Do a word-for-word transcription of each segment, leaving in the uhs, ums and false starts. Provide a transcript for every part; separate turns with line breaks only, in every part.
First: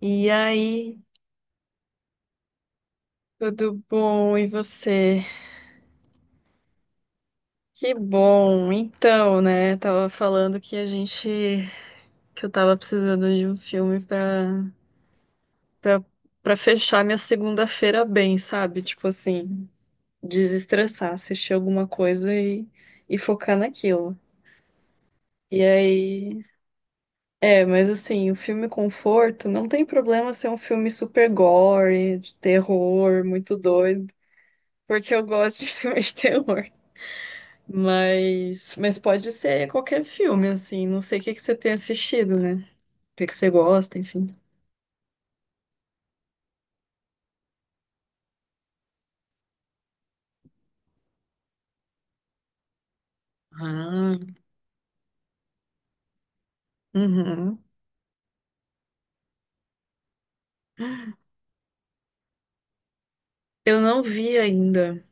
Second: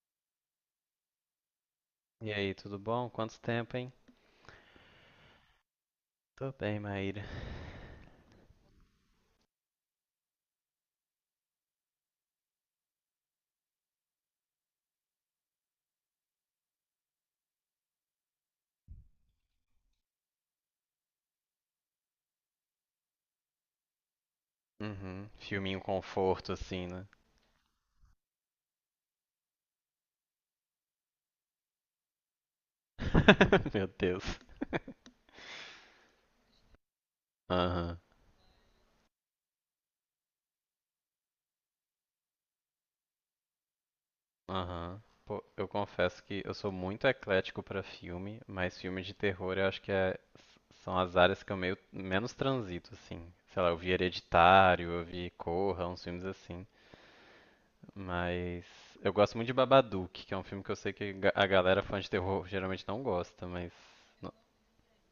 E aí,
E aí, tudo bom? Quanto tempo,
tudo
hein?
bom? E você?
Tô bem, Maíra.
Que bom. Então, né, tava falando que a gente que eu tava precisando de um filme pra para para fechar minha segunda-feira bem, sabe? Tipo assim, desestressar, assistir alguma coisa e e focar naquilo.
Uhum.
E
Filminho
aí,
conforto, assim, né?
é, mas assim, o filme conforto não tem problema ser um filme super gore, de terror, muito
Meu
doido,
Deus.
porque eu gosto de filmes de terror.
Aham,
Mas, mas pode ser qualquer filme, assim. Não sei o que que você tem assistido, né? O que que você gosta, enfim.
aham. Pô, eu confesso que eu sou muito eclético pra filme, mas filme de terror eu acho que é- são as áreas que eu meio menos transito, assim. Sei lá, eu vi
Ah,
Hereditário, eu vi Corra, uns filmes assim.
uhum.
Mas gosto muito de Babadook, que é um filme que eu sei que ga- a galera fã de terror geralmente não gosta, mas
Eu não vi ainda.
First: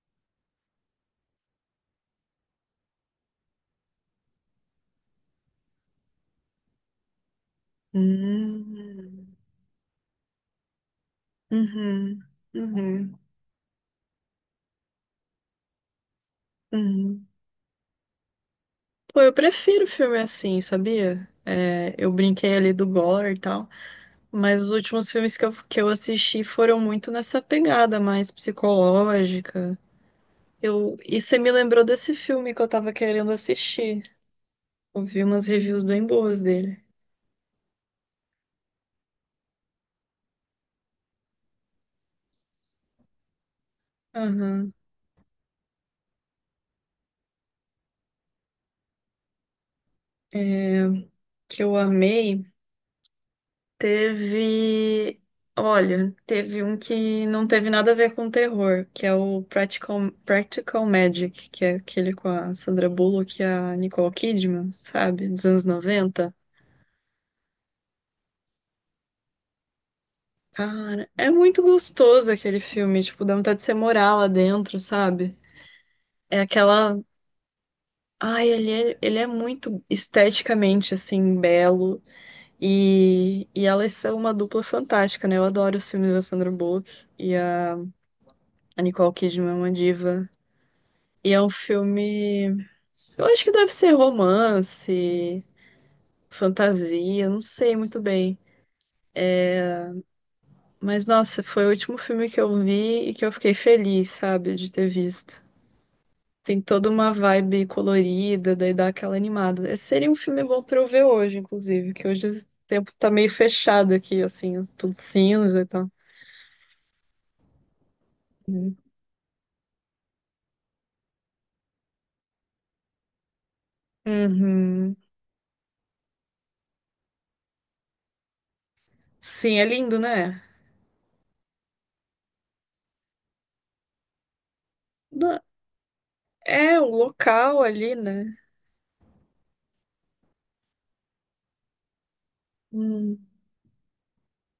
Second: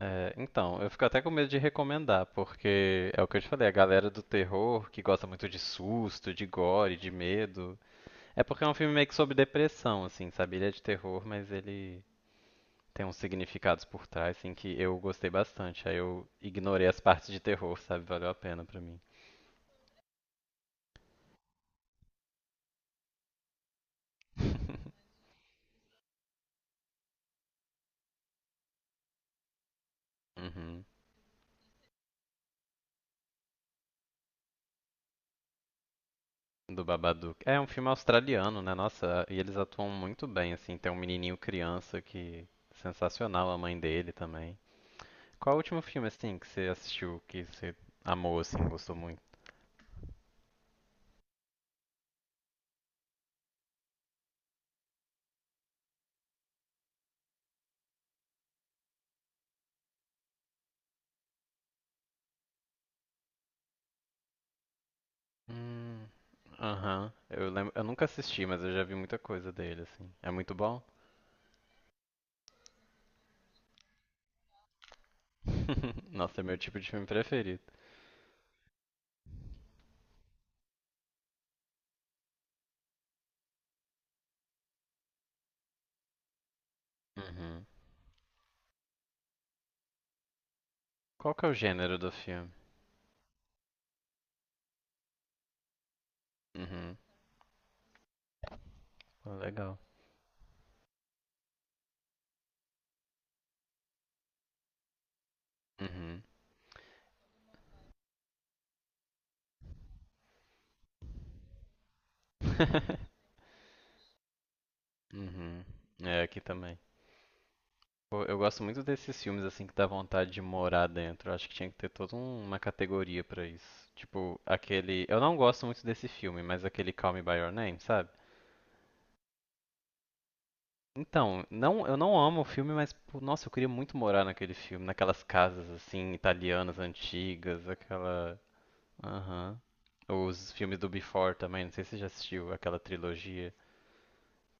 é, então, eu fico até com medo de recomendar, porque é o que eu te falei, a galera do terror que gosta muito de susto, de gore, de medo. É porque é um filme meio que
Hum,
sobre depressão, assim, sabe? Ele é de terror, mas ele
uhum,
tem uns
uhum,
significados por trás, assim, que eu gostei bastante. Aí eu ignorei as
uhum.
partes de terror, sabe? Valeu a pena pra mim.
Pô, eu prefiro filme assim, sabia? É, eu brinquei ali do gore e tal, mas os últimos filmes que eu, que eu assisti foram muito nessa pegada mais psicológica.
Uhum.
Eu, e você me lembrou desse filme que eu tava querendo assistir. Eu vi umas reviews bem boas dele.
Do Babadook. É um filme australiano, né? Nossa, e eles atuam muito bem, assim. Tem um menininho criança que. Sensacional, a mãe dele também.
Aham.
Qual o último filme, assim, que você assistiu, que você amou, assim, gostou muito?
É, que eu amei. Teve. Olha, teve um que não teve nada a ver com terror, que é o Practical, Practical Magic, que é aquele com a Sandra Bullock e a Nicole Kidman, sabe? Dos anos
Hum,
noventa.
aham. Eu lembro, eu nunca assisti, mas eu já vi muita coisa dele, assim. É muito bom?
Cara, é muito gostoso aquele filme, tipo, dá vontade de você morar lá dentro, sabe? É
Nossa, é meu tipo de
aquela.
filme preferido.
Ai, ele é, ele é muito esteticamente, assim, belo. E, e elas são uma dupla fantástica, né? Eu adoro os filmes da Sandra Bullock e
Uhum.
a, a Nicole Kidman é uma diva. E
Qual
é
que é
um
o gênero do
filme.
filme?
Eu acho que deve ser romance,
Uhum.
fantasia, não sei muito bem.
Pô, legal.
Mas nossa, foi o último filme que eu vi e que eu fiquei feliz, sabe, de ter visto.
Uhum.
Tem toda uma vibe colorida, daí dá aquela animada. Esse seria um filme bom pra eu ver hoje, inclusive, que hoje o tempo tá meio fechado aqui, assim, tudo cinza
Uhum.
e tal.
É, aqui também. Pô, eu gosto muito desses filmes, assim, que dá vontade de morar dentro. Eu acho que tinha que ter toda um- uma categoria pra isso. Tipo,
Uhum.
aquele... Eu não gosto muito desse filme, mas aquele Call Me By Your Name, sabe?
Sim, é lindo, né?
Então, não, eu não amo o filme, mas pô, nossa, eu queria muito morar naquele filme, naquelas
Não-
casas assim italianas
É, o local
antigas,
ali, né?
aquela, aham. Os filmes do Before também, não sei se você já assistiu aquela
Hum,
trilogia,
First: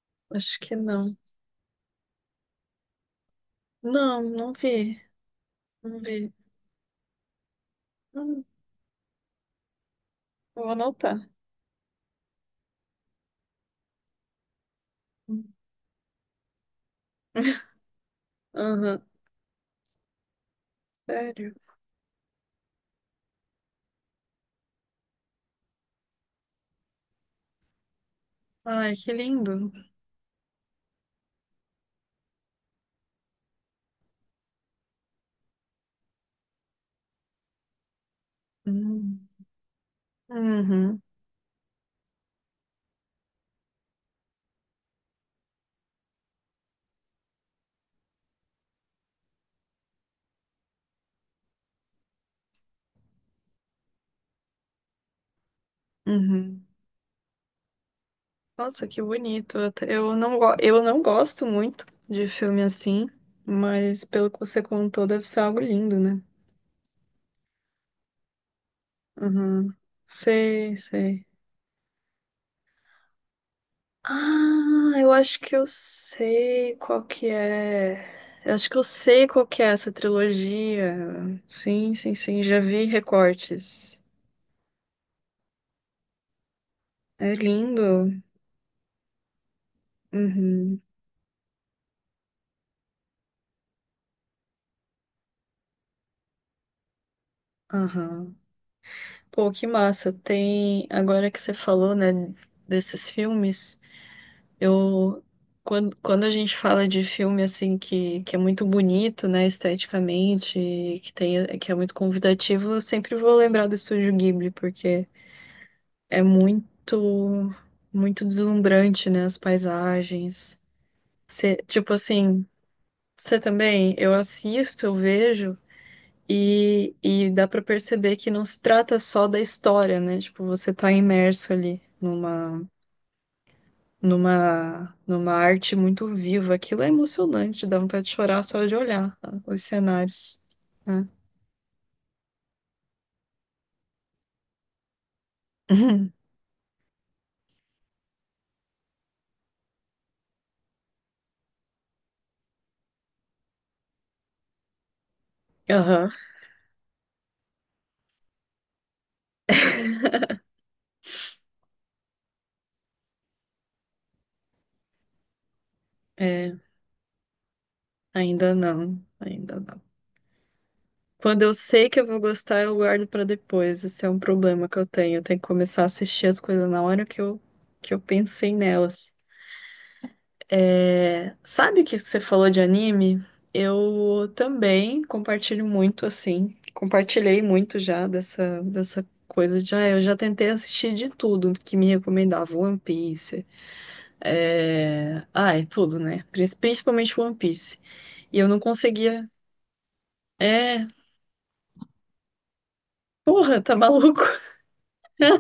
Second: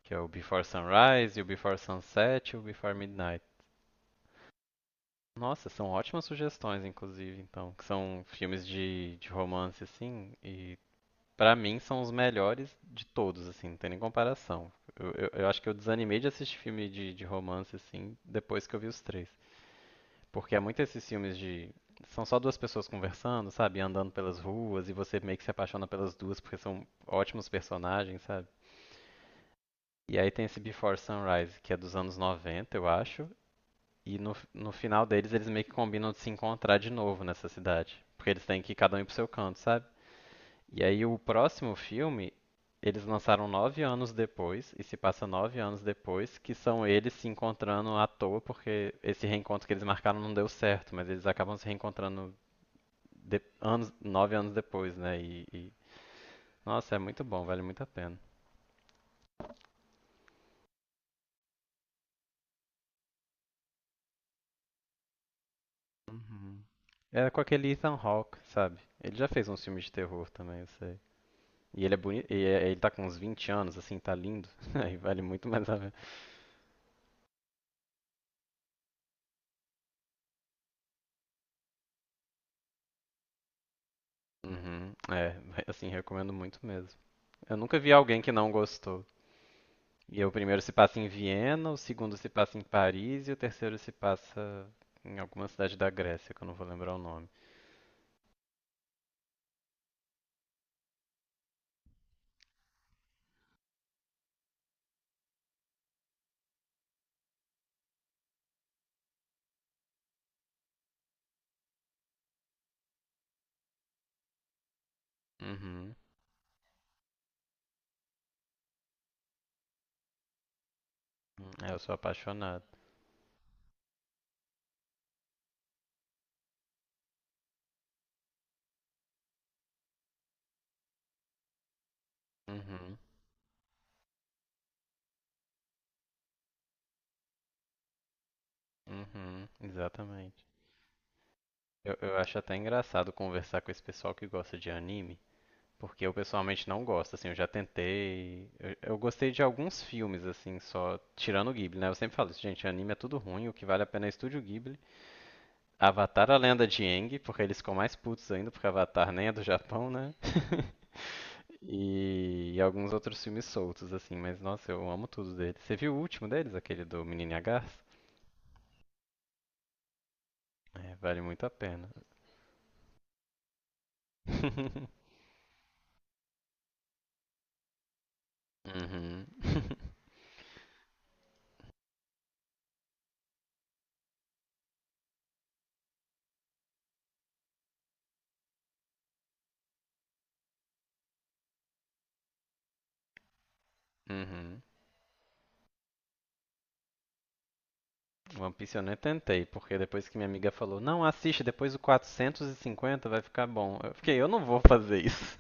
que é o
acho
Before
que não.
Sunrise, e o Before Sunset e o Before Midnight.
Não, não vi.
Nossa, são
Não
ótimas
vi.
sugestões, inclusive, então, que são
Hum,
filmes de, de romance, assim,
vou
e
anotar.
pra mim são os melhores de todos, assim, não tem nem comparação. Eu, eu, eu acho que eu desanimei de assistir filme de, de
Hum.
romance, assim, depois que eu vi os
Aham,
três. Porque há muito esses filmes
sério.
de. São só duas pessoas conversando, sabe? Andando pelas ruas e você meio que se apaixona pelas duas porque são ótimos personagens, sabe?
Ai, que lindo.
E aí tem esse Before Sunrise, que é dos anos noventa, eu acho. E no, no final deles, eles meio que combinam de se encontrar de novo nessa cidade. Porque eles têm que ir cada um ir pro
Hum.
seu canto, sabe? E
Uhum,
aí o próximo filme, eles lançaram nove anos depois, e se passa nove anos depois, que são eles se encontrando à toa, porque esse reencontro que eles marcaram não deu certo, mas eles acabam se reencontrando de- anos, nove anos depois, né? E, e-
uhum.
nossa, é muito bom, vale muito a pena.
Nossa, que bonito. Eu eu não, go- eu não gosto muito de filme assim, mas pelo que você contou, deve ser algo lindo, né?
Uhum. Era com aquele Ethan Hawke, sabe? Ele já fez uns
Uhum.
filmes de terror também, eu
Sei,
sei.
sei.
E ele é bonito, e é- ele tá com uns vinte anos, assim, tá lindo.
Ah,
Aí
eu
vale
acho
muito
que eu
mais a pena.
sei qual que é. Eu acho que eu sei qual que é essa trilogia. Sim, sim, sim, já vi recortes.
Uhum, é, assim, recomendo muito mesmo.
É
Eu nunca
lindo.
vi alguém que não gostou. E o primeiro se
Uhum,
passa em Viena, o segundo se passa em Paris e o terceiro se passa em alguma cidade da Grécia, que eu não vou lembrar o nome.
aham. Pô, que massa. Tem, agora que você falou, né, desses filmes, eu quando, quando a gente fala de filme assim que, que é muito bonito, né, esteticamente, que tem, que é muito convidativo, eu sempre vou lembrar do Estúdio Ghibli, porque
Uhum.
é muito, muito deslumbrante, né? As paisagens. Cê-
É, eu sou
tipo assim,
apaixonado.
você também, eu assisto, eu vejo e, e dá pra perceber que não se trata só da história, né? Tipo, você tá imerso ali numa,
Uhum.
numa, numa arte muito viva. Aquilo é emocionante, dá vontade de chorar só de olhar tá?
Uhum,
Os cenários,
exatamente.
né?
Eu, eu acho até engraçado conversar com esse pessoal que gosta de anime, porque eu pessoalmente não gosto, assim, eu já tentei. Eu, eu gostei de alguns filmes, assim, só tirando o Ghibli, né? Eu sempre falo isso, gente, anime é tudo ruim, o que vale a pena é Estúdio Ghibli.
Aham.
Avatar a Lenda de Aang, porque eles ficam mais putos ainda, porque Avatar nem é do Japão, né? E, e alguns outros filmes soltos, assim, mas nossa, eu amo tudo deles. Você viu o último
É,
deles, aquele do Menino e a Garça?
ainda não, ainda não.
É, vale
Quando
muito a
eu sei
pena.
que eu vou gostar, eu guardo pra depois. Esse é um problema que eu tenho. Eu tenho que começar a assistir as coisas na hora que eu, que eu pensei nelas.
Uhum.
É, sabe que você falou de anime? Eu também compartilho muito, assim. Compartilhei muito já dessa, dessa coisa de. Ah, eu já tentei assistir de tudo que me recomendava. One Piece.
Uhum.
É... Ah, é tudo, né? Prin- Principalmente One Piece. E eu
One
não
Piece eu nem
conseguia.
tentei, porque depois que minha amiga falou,
É.
não, assiste, depois do quatrocentos e cinquenta vai ficar
Porra, tá
bom. Eu fiquei,
maluco?
eu não vou fazer isso.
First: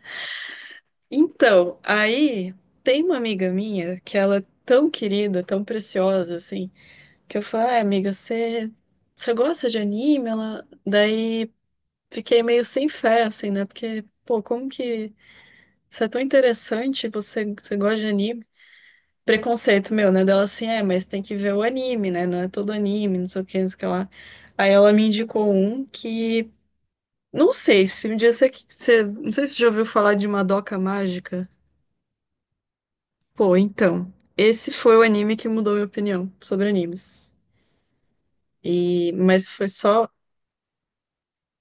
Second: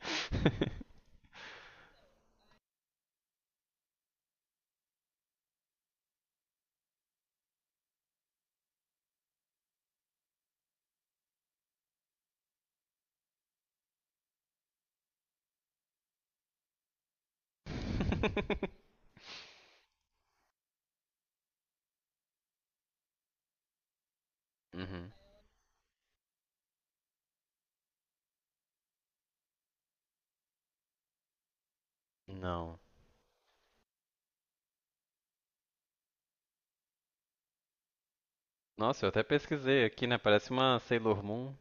Então, aí tem uma amiga minha que ela é tão querida, tão preciosa, assim, que eu falei, ai, amiga, você você gosta de anime? Ela... Daí fiquei meio sem fé, assim, né? Porque, pô, como que isso é tão interessante, você, você gosta de anime? Preconceito meu, né? Dela assim, é, mas tem que ver o anime, né? Não é todo anime, não sei o que, não sei o que lá. Aí ela me
Uhum.
indicou um que, não sei, se um dia você, você... não sei se você já ouviu falar de Madoka Mágica.
Não.
Pô, então, esse foi o anime que mudou minha opinião sobre animes.
Nossa, eu
E,
até
mas foi
pesquisei
só.
aqui, né? Parece uma Sailor Moon.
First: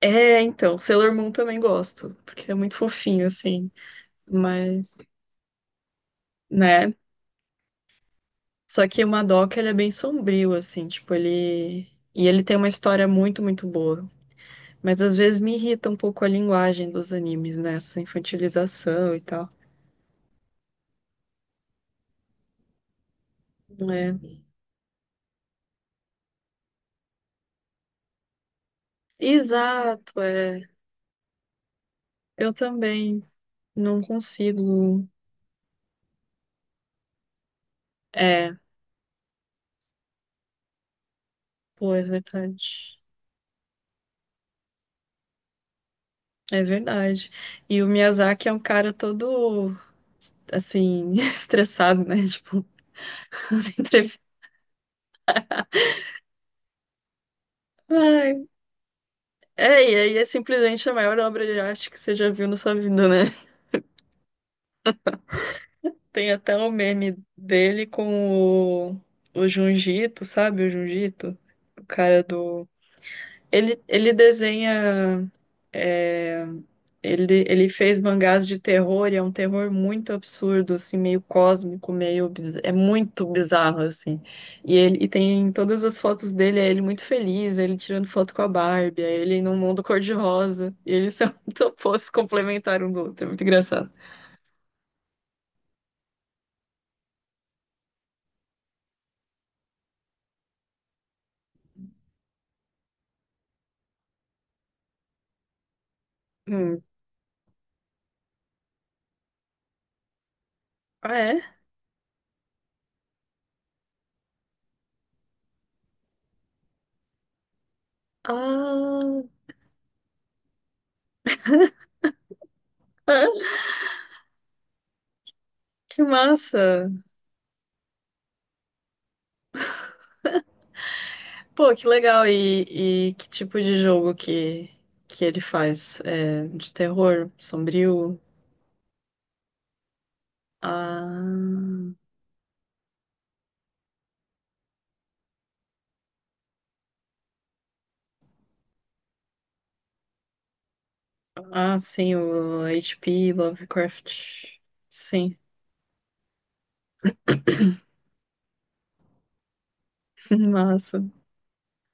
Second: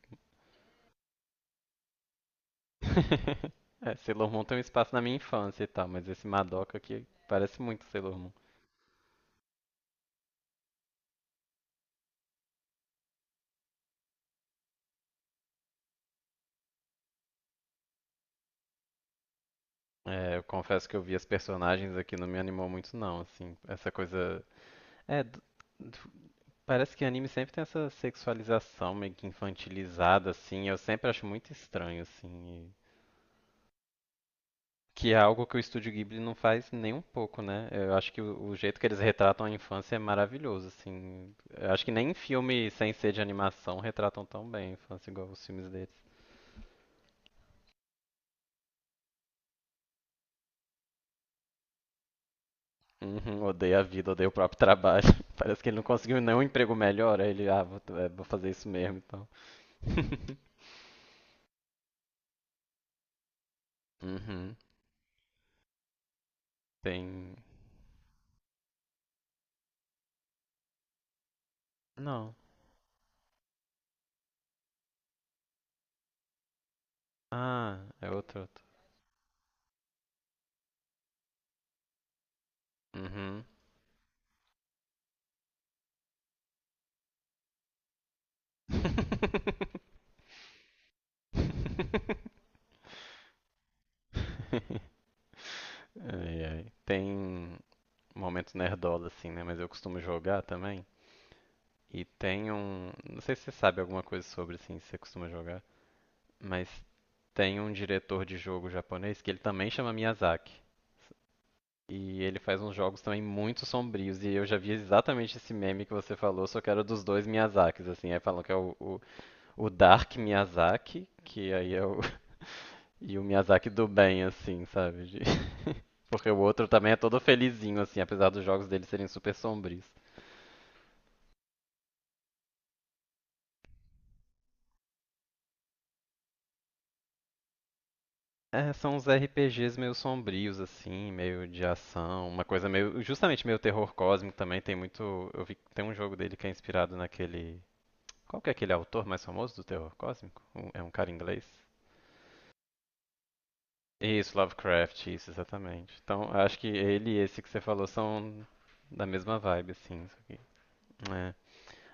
É, então, Sailor Moon também gosto, porque é muito fofinho, assim.
É, Sailor Moon tem um espaço
Mas,
na minha infância e tal, mas esse Madoka
né?
aqui parece muito Sailor Moon.
Só que o Madoka, ele é bem sombrio, assim, tipo, ele. E ele tem uma história muito, muito boa. Mas às vezes me irrita um pouco a linguagem dos animes, né? Essa infantilização e tal.
É, eu confesso que eu vi as personagens aqui, não me animou muito não, assim, essa
É.
coisa... É, d- parece que anime sempre tem essa sexualização meio que
Exato,
infantilizada,
é.
assim. Eu sempre acho muito estranho, assim.
Eu
e-
também não consigo.
Que é algo que o Estúdio Ghibli não faz nem um pouco, né? Eu acho que o,
É,
o jeito que eles retratam a infância é maravilhoso, assim. Eu acho que
pô, é
nem em filme sem
verdade.
ser de animação retratam tão bem a infância igual os filmes deles.
É verdade. E o Miyazaki é um cara todo, assim, estressado, né? Tipo,
Uhum,
as
odeio a vida,
entrevistas.
odeia o próprio trabalho. Parece que ele não conseguiu nenhum emprego melhor. Aí ele, ah, vou, é, vou
Ai,
fazer isso mesmo, então.
é, e aí é simplesmente a maior obra de arte que você já viu na sua vida, né?
Uhum,
Tem até o meme
tem.
dele com o, o Junjito, sabe? O Junjito, o cara
Não.
do. Ele, ele desenha. É, ele, ele
Ah,
fez
é outro,
mangás de
outro.
terror e é um terror muito absurdo, assim, meio cósmico, meio biz- é muito
Uhum.
bizarro, assim. E ele e tem todas as fotos dele, é ele muito feliz, é ele tirando foto com a Barbie, é ele num mundo cor-de-rosa. E eles são muito opostos, complementar um do outro, é muito engraçado.
Ai, ai. Tem momentos nerdola assim, né? Mas eu costumo jogar também. E tem um. Não sei se você sabe alguma coisa sobre, assim, se você costuma jogar. Mas
Hum.
tem um diretor de jogo japonês que ele também chama Miyazaki.
Ah, é?
E ele faz uns jogos também muito sombrios. E eu já vi exatamente esse meme que você falou, só que era dos dois Miyazakis, assim. Aí falam que é o, o,
Ah,
o Dark Miyazaki, que aí é o. E o Miyazaki do bem, assim, sabe? De-
que
Porque o
massa!
outro também é todo felizinho, assim, apesar dos jogos dele serem super sombrios.
Pô, que legal! E, e que tipo de jogo que, que ele faz? É, de terror, sombrio?
É, são uns R P Gs meio sombrios, assim, meio de
Ah,
ação, uma coisa meio. Justamente meio terror cósmico também. Tem muito. Eu vi que tem um jogo dele que é inspirado naquele. Qual que é aquele autor mais famoso do terror cósmico? Um- É um cara inglês?
ah, sim, o agá pê.
Isso,
Lovecraft.
Lovecraft, isso,
Sim.
exatamente. Então, acho que ele e esse que você falou são da mesma vibe, assim. Isso aqui.
Massa.
É.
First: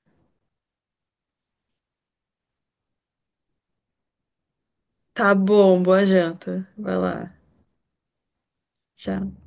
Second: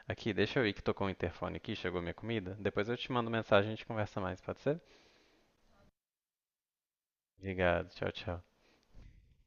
Aqui, deixa eu ir que tocou o interfone aqui, chegou minha comida. Depois eu te mando mensagem e a gente conversa mais, pode ser?
Tá bom, boa janta. Vai lá.
Obrigado. Tchau, tchau.
Tchau.